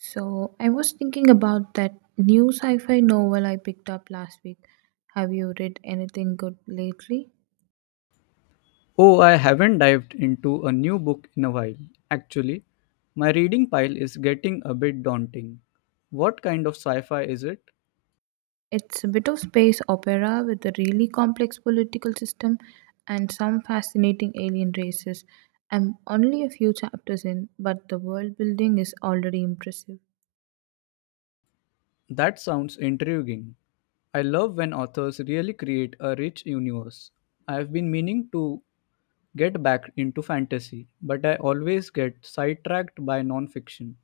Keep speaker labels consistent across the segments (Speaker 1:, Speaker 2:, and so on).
Speaker 1: So, I was thinking about that new sci fi novel I picked up last week. Have you read anything good lately?
Speaker 2: Oh, I haven't dived into a new book in a while. Actually, my reading pile is getting a bit daunting. What kind of sci fi is it?
Speaker 1: It's a bit of space opera with a really complex political system and some fascinating alien races. I'm only a few chapters in, but the world building is already impressive.
Speaker 2: That sounds intriguing. I love when authors really create a rich universe. I've been meaning to get back into fantasy, but I always get sidetracked by non fiction.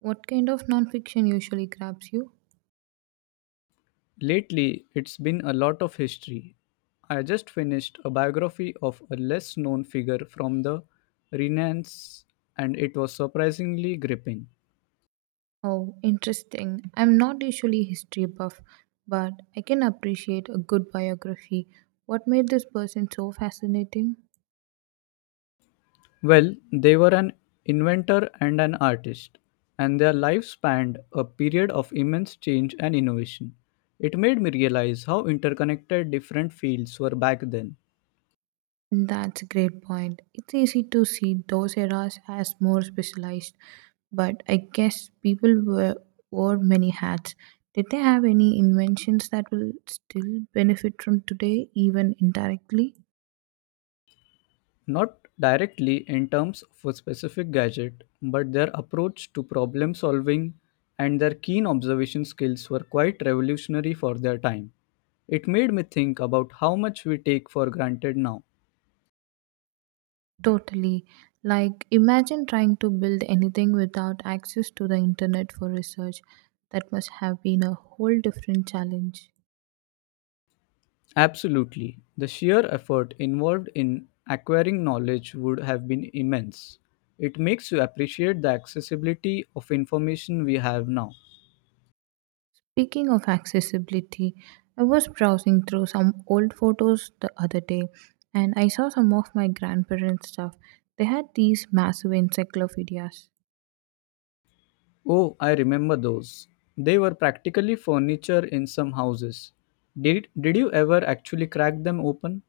Speaker 1: What kind of nonfiction usually grabs you?
Speaker 2: Lately, it's been a lot of history. I just finished a biography of a less known figure from the Renaissance, and it was surprisingly gripping.
Speaker 1: Oh, interesting. I'm not usually history buff, but I can appreciate a good biography. What made this person so fascinating?
Speaker 2: Well, they were an inventor and an artist, and their lives spanned a period of immense change and innovation. It made me realize how interconnected different fields were back then.
Speaker 1: That's a great point. It's easy to see those eras as more specialized, but I guess people were, wore many hats. Did they have any inventions that will still benefit from today, even indirectly?
Speaker 2: Not directly in terms of a specific gadget, but their approach to problem solving and their keen observation skills were quite revolutionary for their time. It made me think about how much we take for granted now.
Speaker 1: Totally. Like, imagine trying to build anything without access to the internet for research. That must have been a whole different challenge.
Speaker 2: Absolutely. The sheer effort involved in acquiring knowledge would have been immense. It makes you appreciate the accessibility of information we have now.
Speaker 1: Speaking of accessibility, I was browsing through some old photos the other day and I saw some of my grandparents' stuff. They had these massive encyclopedias.
Speaker 2: Oh, I remember those. They were practically furniture in some houses. Did you ever actually crack them open?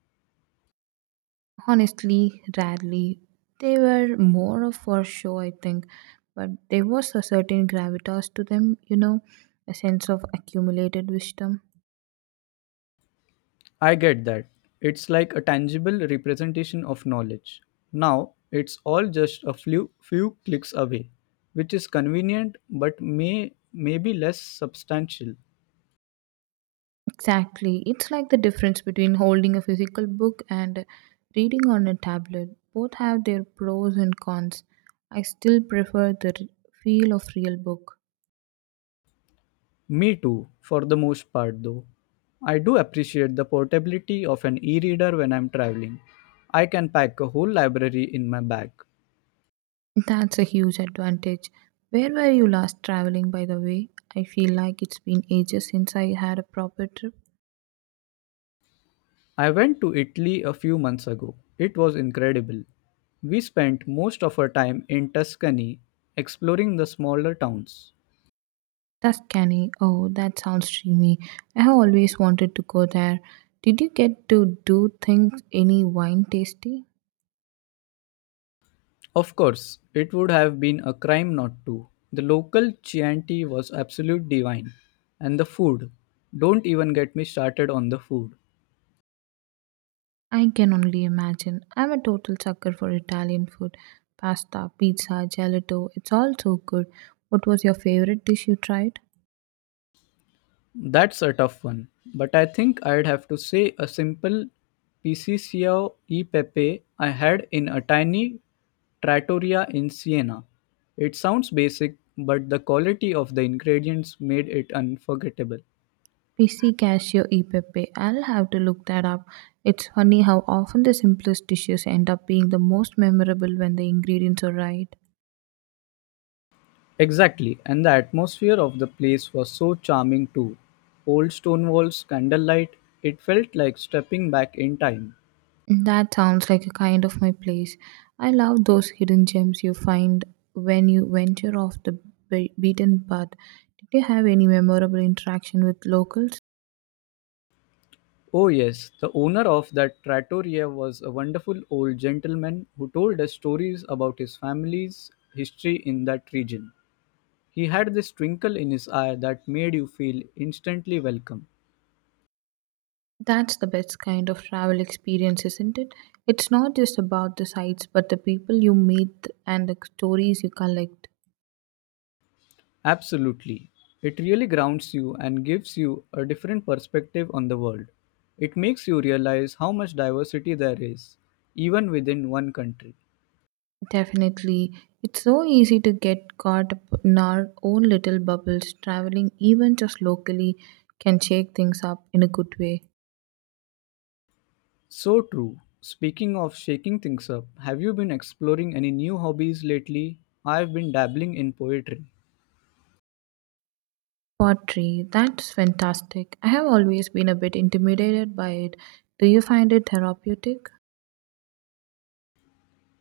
Speaker 1: Honestly, rarely. They were more of for show, I think, but there was a certain gravitas to them, a sense of accumulated wisdom.
Speaker 2: I get that. It's like a tangible representation of knowledge. Now, it's all just a few clicks away, which is convenient but maybe less substantial.
Speaker 1: Exactly. It's like the difference between holding a physical book and reading on a tablet. Both have their pros and cons. I still prefer the feel of real book.
Speaker 2: Me too, for the most part though. I do appreciate the portability of an e-reader when I'm traveling. I can pack a whole library in my bag.
Speaker 1: That's a huge advantage. Where were you last traveling by the way? I feel like it's been ages since I had a proper trip.
Speaker 2: I went to Italy a few months ago. It was incredible. We spent most of our time in Tuscany exploring the smaller towns.
Speaker 1: Tuscany. Oh, that sounds dreamy. I have always wanted to go there. Did you get to do things any wine tasty?
Speaker 2: Of course, it would have been a crime not to. The local Chianti was absolute divine. And the food. Don't even get me started on the food.
Speaker 1: I can only imagine. I'm a total sucker for Italian food. Pasta, pizza, gelato, it's all so good. What was your favorite dish you tried?
Speaker 2: That's a tough one, but I think I'd have to say a simple Piccioso e Pepe I had in a tiny trattoria in Siena. It sounds basic, but the quality of the ingredients made it unforgettable.
Speaker 1: PC cashew e pepe. I'll have to look that up. It's funny how often the simplest dishes end up being the most memorable when the ingredients are right.
Speaker 2: Exactly, and the atmosphere of the place was so charming too. Old stone walls, candlelight, it felt like stepping back in time.
Speaker 1: That sounds like a kind of my place. I love those hidden gems you find when you venture off the beaten path. Did you have any memorable interaction with locals?
Speaker 2: Oh, yes. The owner of that trattoria was a wonderful old gentleman who told us stories about his family's history in that region. He had this twinkle in his eye that made you feel instantly welcome.
Speaker 1: That's the best kind of travel experience, isn't it? It's not just about the sights, but the people you meet and the stories you collect.
Speaker 2: Absolutely. It really grounds you and gives you a different perspective on the world. It makes you realize how much diversity there is, even within one country.
Speaker 1: Definitely. It's so easy to get caught up in our own little bubbles. Traveling, even just locally, can shake things up in a good way.
Speaker 2: So true. Speaking of shaking things up, have you been exploring any new hobbies lately? I've been dabbling in poetry.
Speaker 1: Pottery, that's fantastic. I have always been a bit intimidated by it. Do you find it therapeutic?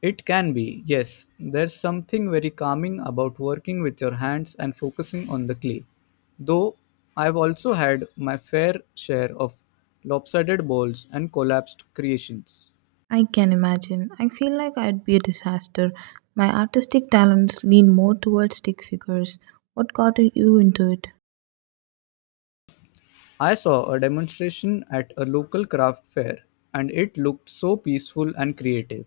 Speaker 2: It can be, yes. There's something very calming about working with your hands and focusing on the clay. Though I've also had my fair share of lopsided balls and collapsed creations.
Speaker 1: I can imagine. I feel like I'd be a disaster. My artistic talents lean more towards stick figures. What got you into it?
Speaker 2: I saw a demonstration at a local craft fair and it looked so peaceful and creative.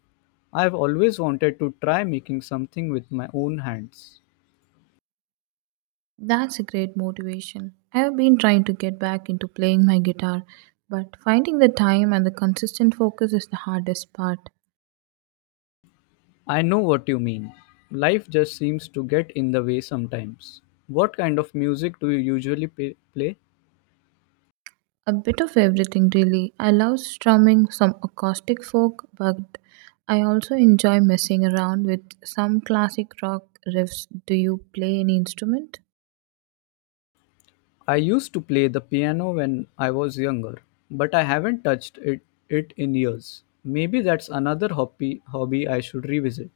Speaker 2: I have always wanted to try making something with my own hands.
Speaker 1: That's a great motivation. I have been trying to get back into playing my guitar, but finding the time and the consistent focus is the hardest part.
Speaker 2: I know what you mean. Life just seems to get in the way sometimes. What kind of music do you usually play?
Speaker 1: A bit of everything, really. I love strumming some acoustic folk, but I also enjoy messing around with some classic rock riffs. Do you play any instrument?
Speaker 2: I used to play the piano when I was younger, but I haven't touched it in years. Maybe that's another hobby I should revisit.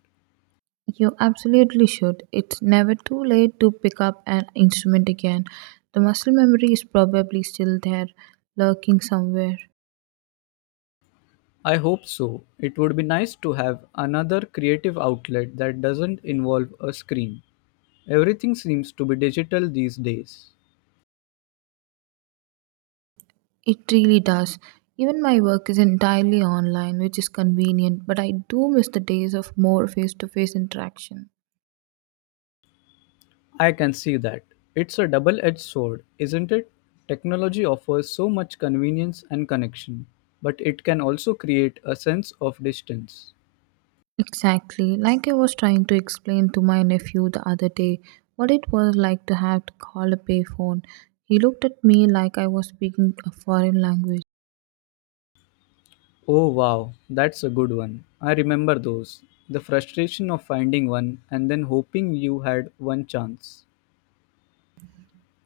Speaker 1: You absolutely should. It's never too late to pick up an instrument again. The muscle memory is probably still there, lurking somewhere.
Speaker 2: I hope so. It would be nice to have another creative outlet that doesn't involve a screen. Everything seems to be digital these days.
Speaker 1: It really does. Even my work is entirely online, which is convenient, but I do miss the days of more face to face interaction.
Speaker 2: I can see that. It's a double edged sword, isn't it? Technology offers so much convenience and connection, but it can also create a sense of distance.
Speaker 1: Exactly. Like I was trying to explain to my nephew the other day what it was like to have to call a payphone. He looked at me like I was speaking a foreign language,
Speaker 2: Oh wow, that's a good one. I remember those. The frustration of finding one and then hoping you had one chance.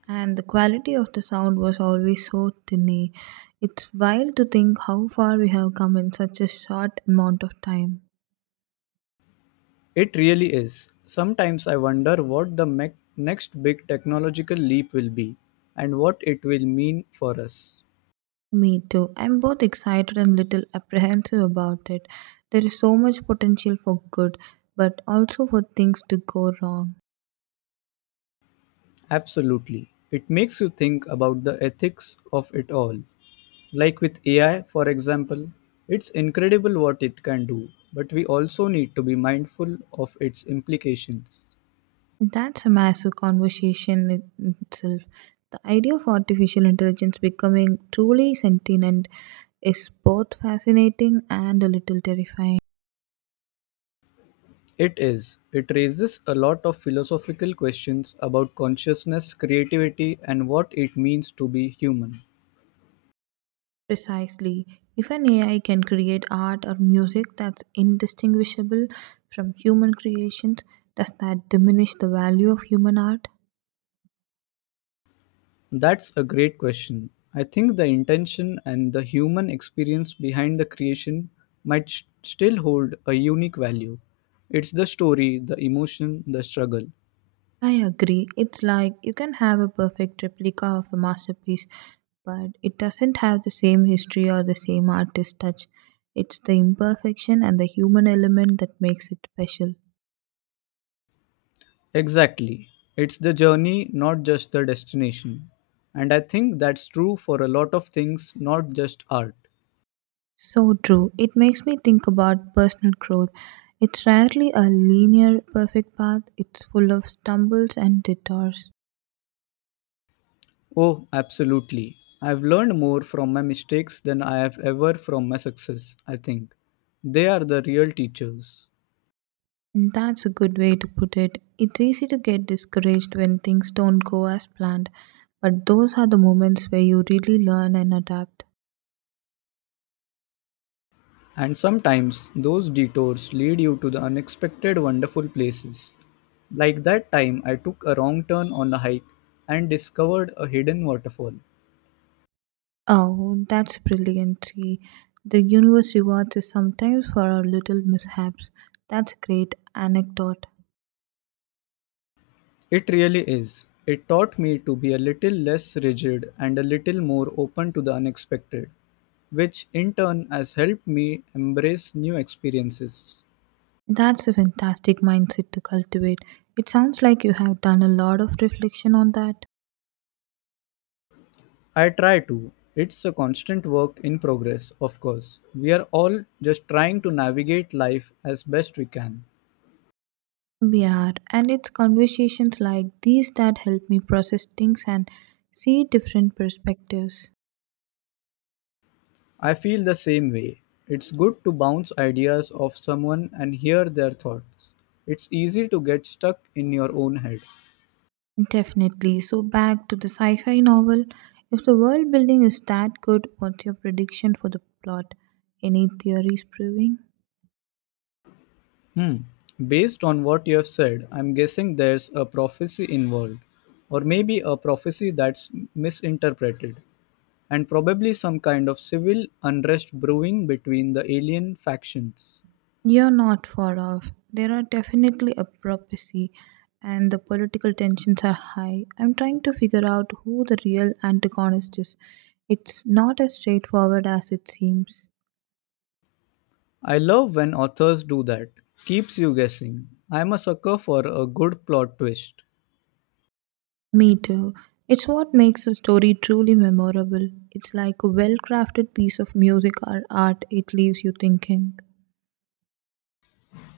Speaker 1: and the quality of the sound was always so tinny. It's wild to think how far we have come in such a short amount of time.
Speaker 2: It really is. Sometimes I wonder what the next big technological leap will be and what it will mean for us.
Speaker 1: Me too. I'm both excited and little apprehensive about it. There is so much potential for good, but also for things to go wrong.
Speaker 2: Absolutely. It makes you think about the ethics of it all. Like with AI, for example, it's incredible what it can do, but we also need to be mindful of its implications.
Speaker 1: That's a massive conversation in itself. The idea of artificial intelligence becoming truly sentient is both fascinating and a little terrifying.
Speaker 2: It is. It raises a lot of philosophical questions about consciousness, creativity, and what it means to be human.
Speaker 1: Precisely. If an AI can create art or music that's indistinguishable from human creations, does that diminish the value of human art?
Speaker 2: That's a great question. I think the intention and the human experience behind the creation might still hold a unique value. It's the story, the emotion, the struggle.
Speaker 1: I agree. It's like you can have a perfect replica of a masterpiece, but it doesn't have the same history or the same artist touch. It's the imperfection and the human element that makes it special.
Speaker 2: Exactly. It's the journey, not just the destination. And I think that's true for a lot of things, not just art.
Speaker 1: So true. It makes me think about personal growth. It's rarely a linear, perfect path, it's full of stumbles and detours.
Speaker 2: Oh, absolutely. I've learned more from my mistakes than I have ever from my success, I think. They are the real teachers.
Speaker 1: And that's a good way to put it. It's easy to get discouraged when things don't go as planned, but those are the moments where you really learn and adapt.
Speaker 2: And sometimes those detours lead you to the unexpected wonderful places. Like that time I took a wrong turn on a hike and discovered a hidden waterfall.
Speaker 1: Oh, that's brilliant. See, the universe rewards us sometimes for our little mishaps. That's a great anecdote.
Speaker 2: It really is. It taught me to be a little less rigid and a little more open to the unexpected, which in turn has helped me embrace new experiences.
Speaker 1: That's a fantastic mindset to cultivate. It sounds like you have done a lot of reflection on that.
Speaker 2: I try to. It's a constant work in progress, of course. We are all just trying to navigate life as best we can.
Speaker 1: We are, and it's conversations like these that help me process things and see different perspectives.
Speaker 2: I feel the same way. It's good to bounce ideas off someone and hear their thoughts. It's easy to get stuck in your own head.
Speaker 1: Definitely. So, back to the sci fi novel. If the world building is that good, what's your prediction for the plot? Any theories proving?
Speaker 2: Hmm. Based on what you have said, I'm guessing there's a prophecy involved, or maybe a prophecy that's misinterpreted, and probably some kind of civil unrest brewing between the alien factions.
Speaker 1: You're not far off. There are definitely obstacles, and the political tensions are high. I'm trying to figure out who the real antagonist is. It's not as straightforward as it seems.
Speaker 2: I love when authors do that, keeps you guessing. I'm a sucker for a good plot twist.
Speaker 1: Me too. It's what makes a story truly memorable. It's like a well crafted piece of music or art, it leaves you thinking.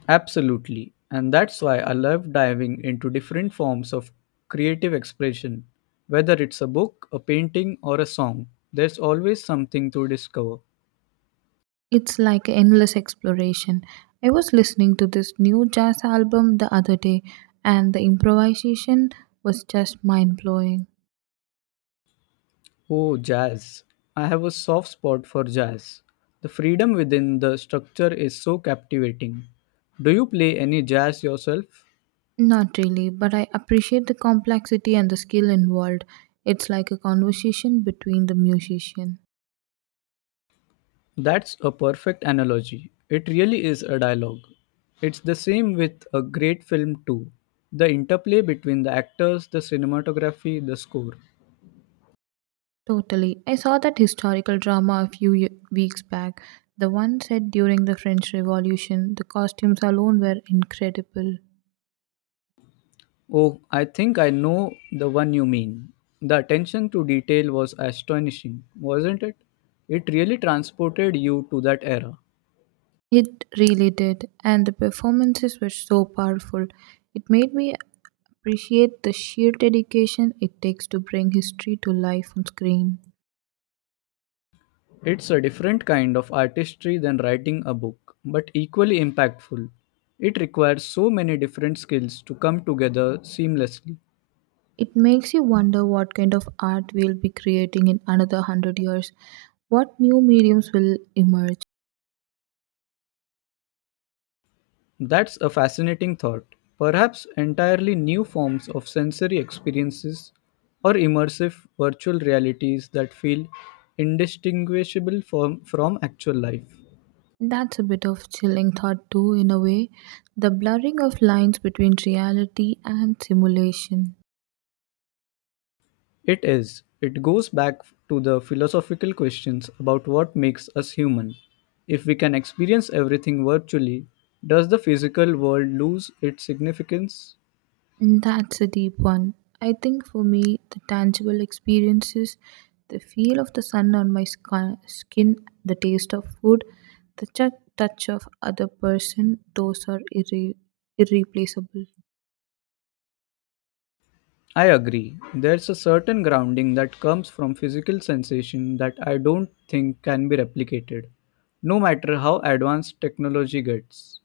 Speaker 2: Absolutely. And that's why I love diving into different forms of creative expression. Whether it's a book, a painting, or a song, there's always something to discover.
Speaker 1: It's like endless exploration. I was listening to this new jazz album the other day, and the improvisation was just mind blowing.
Speaker 2: Oh, jazz. I have a soft spot for jazz. The freedom within the structure is so captivating. Do you play any jazz yourself?
Speaker 1: Not really, but I appreciate the complexity and the skill involved. It's like a conversation between the musician.
Speaker 2: That's a perfect analogy. It really is a dialogue. It's the same with a great film, too. The interplay between the actors, the cinematography, the score.
Speaker 1: Totally. I saw that historical drama a weeks back. The one set during the French Revolution, the costumes alone were incredible.
Speaker 2: Oh, I think I know the one you mean. The attention to detail was astonishing, wasn't it? It really transported you to that era.
Speaker 1: It really did, and the performances were so powerful. It made me appreciate the sheer dedication it takes to bring history to life on screen.
Speaker 2: It's a different kind of artistry than writing a book, but equally impactful. It requires so many different skills to come together seamlessly.
Speaker 1: It makes you wonder what kind of art we'll be creating in another 100 years, what new mediums will emerge.
Speaker 2: That's a fascinating thought. Perhaps entirely new forms of sensory experiences or immersive virtual realities that feel indistinguishable from actual life.
Speaker 1: That's a bit of chilling thought, too, in a way. The blurring of lines between reality and simulation.
Speaker 2: It is. It goes back to the philosophical questions about what makes us human. If we can experience everything virtually, does the physical world lose its significance?
Speaker 1: That's a deep one. I think for me, the tangible experiences, the feel of the sun on my skin, the taste of food, the touch of other person, those are irreplaceable.
Speaker 2: I agree. There's a certain grounding that comes from physical sensation that I don't think can be replicated, no matter how advanced technology gets.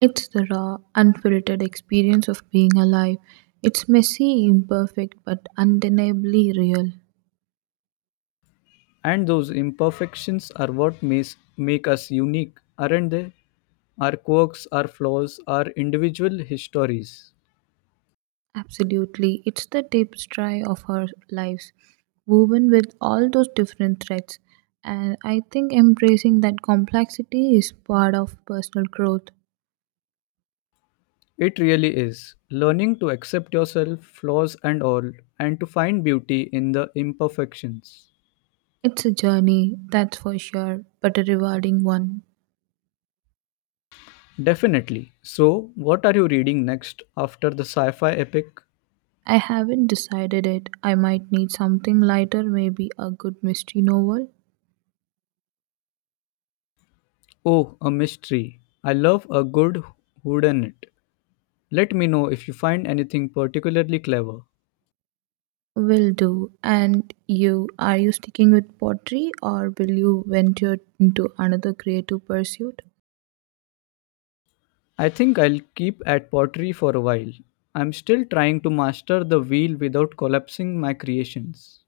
Speaker 1: It's the raw, unfiltered experience of being alive. It's messy, imperfect, but undeniably real.
Speaker 2: And those imperfections are what make us unique, aren't they? Our quirks, our flaws, our individual histories.
Speaker 1: Absolutely. It's the tapestry of our lives, woven with all those different threads. And I think embracing that complexity is part of personal growth.
Speaker 2: It really is. Learning to accept yourself, flaws and all, and to find beauty in the imperfections.
Speaker 1: It's a journey, that's for sure, but a rewarding one.
Speaker 2: Definitely. So, what are you reading next after the sci fi epic?
Speaker 1: I haven't decided it. I might need something lighter, maybe a good mystery novel.
Speaker 2: Oh, a mystery. I love a good whodunit. Let me know if you find anything particularly clever.
Speaker 1: Will do. And you, are you sticking with pottery or will you venture into another creative pursuit?
Speaker 2: I think I'll keep at pottery for a while. I'm still trying to master the wheel without collapsing my creations.